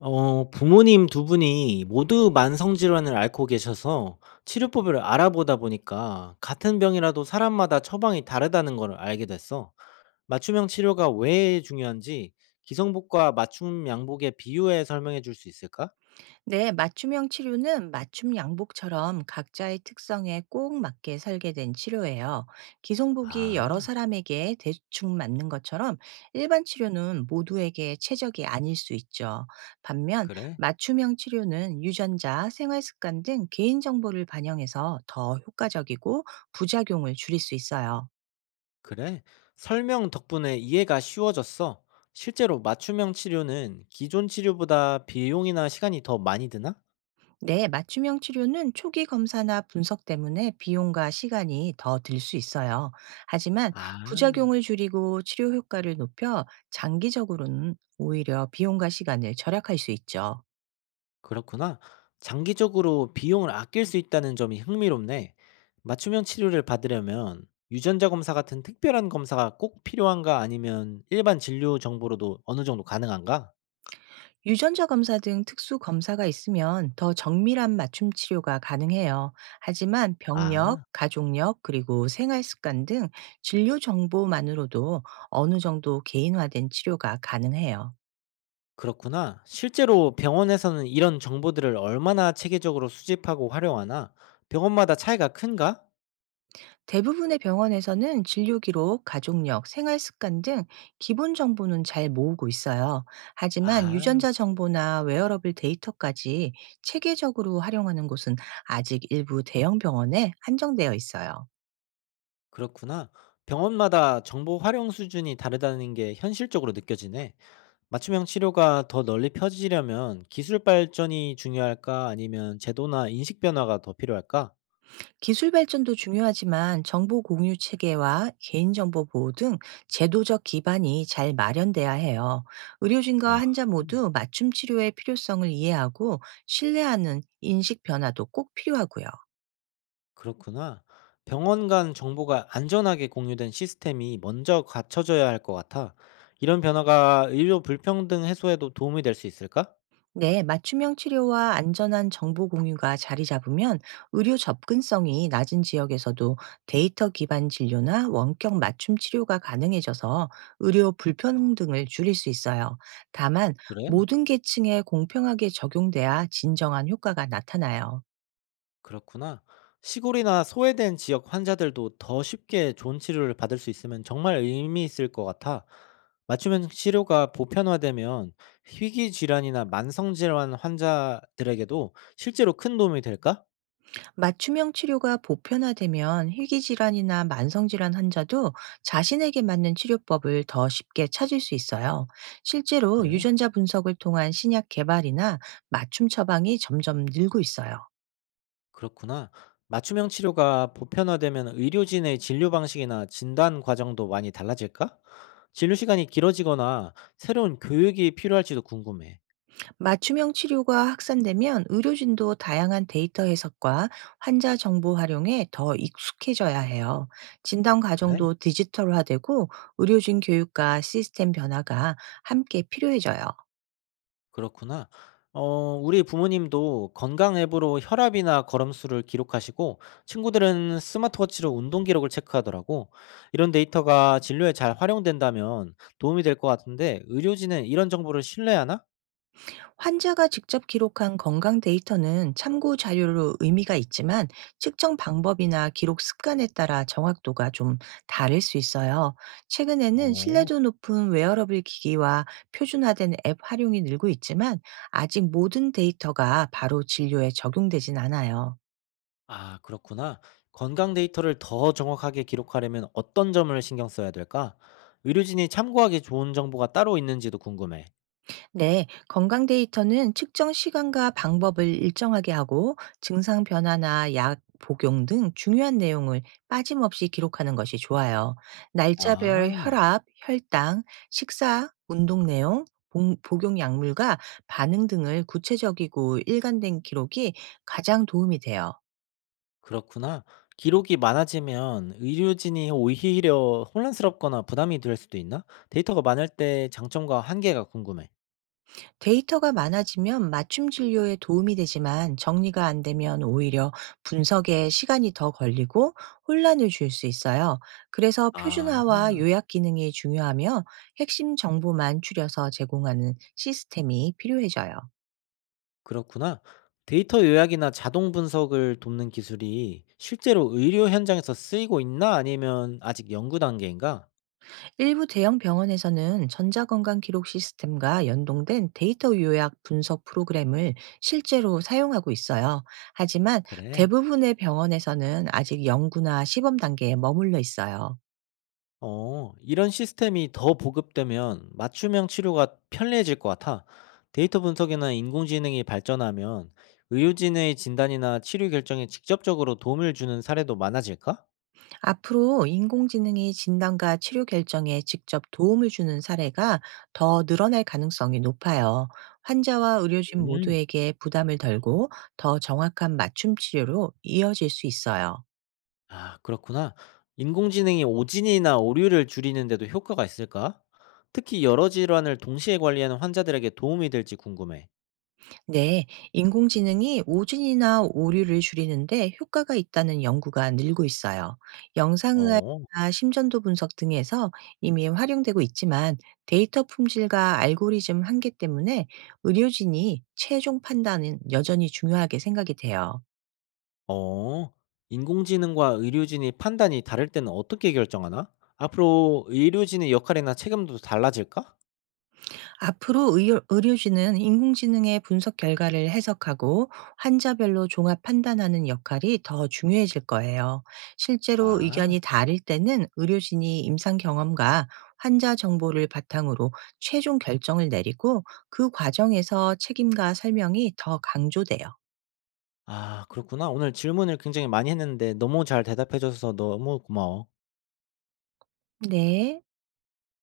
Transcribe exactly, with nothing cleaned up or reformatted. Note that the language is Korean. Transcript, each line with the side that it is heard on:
left: 어 부모님 두 분이 모두 만성 질환을 앓고 계셔서 치료법을 알아보다 보니까 같은 병이라도 사람마다 처방이 다르다는 걸 알게 됐어. 맞춤형 치료가 왜 중요한지 기성복과 맞춤 양복의 비유에 설명해 줄 수 있을까?
right: 네, 맞춤형 치료는 맞춤 양복처럼 각자의 특성에 꼭 맞게 설계된 치료예요. 기성복이 여러
left: 아
right: 사람에게 대충 맞는 것처럼 일반 치료는 모두에게 최적이 아닐 수 있죠. 반면
left: 그래?
right: 맞춤형 치료는 유전자, 생활 습관 등 개인 정보를 반영해서 더 효과적이고 부작용을 줄일 수 있어요.
left: 그래? 설명 덕분에 이해가 쉬워졌어. 실제로 맞춤형 치료는 기존 치료보다 비용이나 시간이 더 많이 드나?
right: 네, 맞춤형 치료는 초기 검사나 분석 때문에 비용과 시간이 더 들 수 있어요. 하지만
left: 아.
right: 부작용을 줄이고 치료 효과를 높여 장기적으로는 오히려 비용과 시간을 절약할 수 있죠.
left: 그렇구나. 장기적으로 비용을 아낄 수 있다는 점이 흥미롭네. 맞춤형 치료를 받으려면 유전자 검사 같은 특별한 검사가 꼭 필요한가 아니면 일반 진료 정보로도 어느 정도 가능한가?
right: 유전자 검사 등 특수 검사가 있으면 더 정밀한 맞춤 치료가 가능해요. 하지만
left: 아,
right: 병력, 가족력, 그리고 생활 습관 등 진료 정보만으로도 어느 정도 개인화된 치료가 가능해요.
left: 그렇구나. 실제로 병원에서는 이런 정보들을 얼마나 체계적으로 수집하고 활용하나? 병원마다 차이가 큰가?
right: 대부분의 병원에서는 진료 기록, 가족력, 생활 습관 등 기본 정보는 잘 모으고 있어요. 하지만
left: 아,
right: 유전자 정보나 웨어러블 데이터까지 체계적으로 활용하는 곳은 아직 일부 대형 병원에 한정되어 있어요.
left: 그렇구나. 병원마다 정보 활용 수준이 다르다는 게 현실적으로 느껴지네. 맞춤형 치료가 더 널리 펴지려면 기술 발전이 중요할까? 아니면 제도나 인식 변화가 더 필요할까?
right: 기술 발전도 중요하지만 정보 공유 체계와 개인정보 보호 등 제도적 기반이 잘 마련돼야 해요. 의료진과
left: 아,
right: 환자 모두 맞춤 치료의 필요성을 이해하고 신뢰하는 인식 변화도 꼭 필요하고요.
left: 그렇구나. 병원 간 정보가 안전하게 공유된 시스템이 먼저 갖춰져야 할 것 같아. 이런 변화가 의료 불평등 해소에도 도움이 될 수 있을까?
right: 네, 맞춤형 치료와 안전한 정보 공유가 자리 잡으면 의료 접근성이 낮은 지역에서도 데이터 기반 진료나 원격 맞춤 치료가 가능해져서 의료 불편 등을 줄일 수 있어요. 다만
left: 그래?
right: 모든 계층에 공평하게 적용돼야 진정한 효과가 나타나요.
left: 그렇구나. 시골이나 소외된 지역 환자들도 더 쉽게 좋은 치료를 받을 수 있으면 정말 의미 있을 것 같아. 맞춤형 치료가 보편화되면 희귀 질환이나 만성 질환 환자들에게도 실제로 큰 도움이 될까?
right: 맞춤형 치료가 보편화되면 희귀질환이나 만성질환 환자도 자신에게 맞는 치료법을 더 쉽게 찾을 수 있어요. 실제로
left: 그래.
right: 유전자 분석을 통한 신약 개발이나 맞춤 처방이 점점 늘고 있어요.
left: 그렇구나. 맞춤형 치료가 보편화되면 의료진의 진료 방식이나 진단 과정도 많이 달라질까? 진료 시간이 길어지거나 새로운 교육이 필요할지도 궁금해.
right: 맞춤형 치료가 확산되면 의료진도 다양한 데이터 해석과 환자 정보 활용에 더 익숙해져야 해요. 진단
left: 그래?
right: 과정도 디지털화되고 의료진 교육과 시스템 변화가 함께 필요해져요.
left: 그렇구나. 어 우리 부모님도 건강 앱으로 혈압이나 걸음수를 기록하시고 친구들은 스마트워치로 운동 기록을 체크하더라고. 이런 데이터가 진료에 잘 활용된다면 도움이 될 것 같은데 의료진은 이런 정보를 신뢰하나?
right: 환자가 직접 기록한 건강 데이터는 참고 자료로 의미가 있지만 측정 방법이나 기록 습관에 따라 정확도가 좀 다를 수 있어요. 최근에는
left: 어.
right: 신뢰도 높은 웨어러블 기기와 표준화된 앱 활용이 늘고 있지만 아직 모든 데이터가 바로 진료에 적용되진 않아요.
left: 아, 그렇구나. 건강 데이터를 더 정확하게 기록하려면 어떤 점을 신경 써야 될까? 의료진이 참고하기 좋은 정보가 따로 있는지도 궁금해.
right: 네, 건강 데이터는 측정 시간과 방법을 일정하게 하고 증상 변화나 약 복용 등 중요한 내용을 빠짐없이 기록하는 것이 좋아요. 날짜별
left: 아.
right: 혈압, 혈당, 식사, 운동 내용, 봉- 복용 약물과 반응 등을 구체적이고 일관된 기록이 가장 도움이 돼요.
left: 그렇구나. 기록이 많아지면 의료진이 오히려 혼란스럽거나 부담이 될 수도 있나? 데이터가 많을 때 장점과 한계가 궁금해.
right: 데이터가 많아지면 맞춤 진료에 도움이 되지만 정리가 안 되면 오히려 분석에 시간이 더 걸리고 혼란을 줄 수 있어요. 그래서
left: 아,
right: 표준화와 요약 기능이 중요하며 핵심 정보만 추려서 제공하는 시스템이 필요해져요.
left: 그렇구나. 데이터 요약이나 자동 분석을 돕는 기술이 실제로 의료 현장에서 쓰이고 있나? 아니면 아직 연구 단계인가?
right: 일부 대형 병원에서는 전자건강 기록 시스템과 연동된 데이터 요약 분석 프로그램을 실제로 사용하고 있어요. 하지만
left: 그래.
right: 대부분의 병원에서는 아직 연구나 시범 단계에 머물러 있어요.
left: 어, 이런 시스템이 더 보급되면 맞춤형 치료가 편리해질 것 같아. 데이터 분석이나 인공지능이 발전하면 의료진의 진단이나 치료 결정에 직접적으로 도움을 주는 사례도 많아질까?
right: 앞으로 인공지능이 진단과 치료 결정에 직접 도움을 주는 사례가 더 늘어날 가능성이 높아요. 환자와 의료진
left: 음,
right: 모두에게 부담을 덜고 더 정확한 맞춤 치료로 이어질 수 있어요.
left: 아, 그렇구나. 인공지능이 오진이나 오류를 줄이는데도 효과가 있을까? 특히 여러 질환을 동시에 관리하는 환자들에게 도움이 될지 궁금해.
right: 네, 인공지능이 오진이나 오류를 줄이는데 효과가 있다는 연구가 늘고 있어요.
left: 어.
right: 영상의학이나 심전도 분석 등에서 이미 활용되고 있지만 데이터 품질과 알고리즘 한계 때문에 의료진이 최종 판단은 여전히 중요하게 생각이 돼요.
left: 어. 인공지능과 의료진이 판단이 다를 때는 어떻게 결정하나? 앞으로 의료진의 역할이나 책임도 달라질까?
right: 앞으로 의료, 의료진은 인공지능의 분석 결과를 해석하고 환자별로 종합 판단하는 역할이 더 중요해질 거예요. 실제로 의견이
left: 아.
right: 다를 때는 의료진이 임상 경험과 환자 정보를 바탕으로 최종 결정을 내리고 그 과정에서 책임과 설명이 더 강조돼요.
left: 아 그렇구나. 오늘 질문을 굉장히 많이 했는데 너무 잘 대답해 줘서 너무 고마워.
right: 네.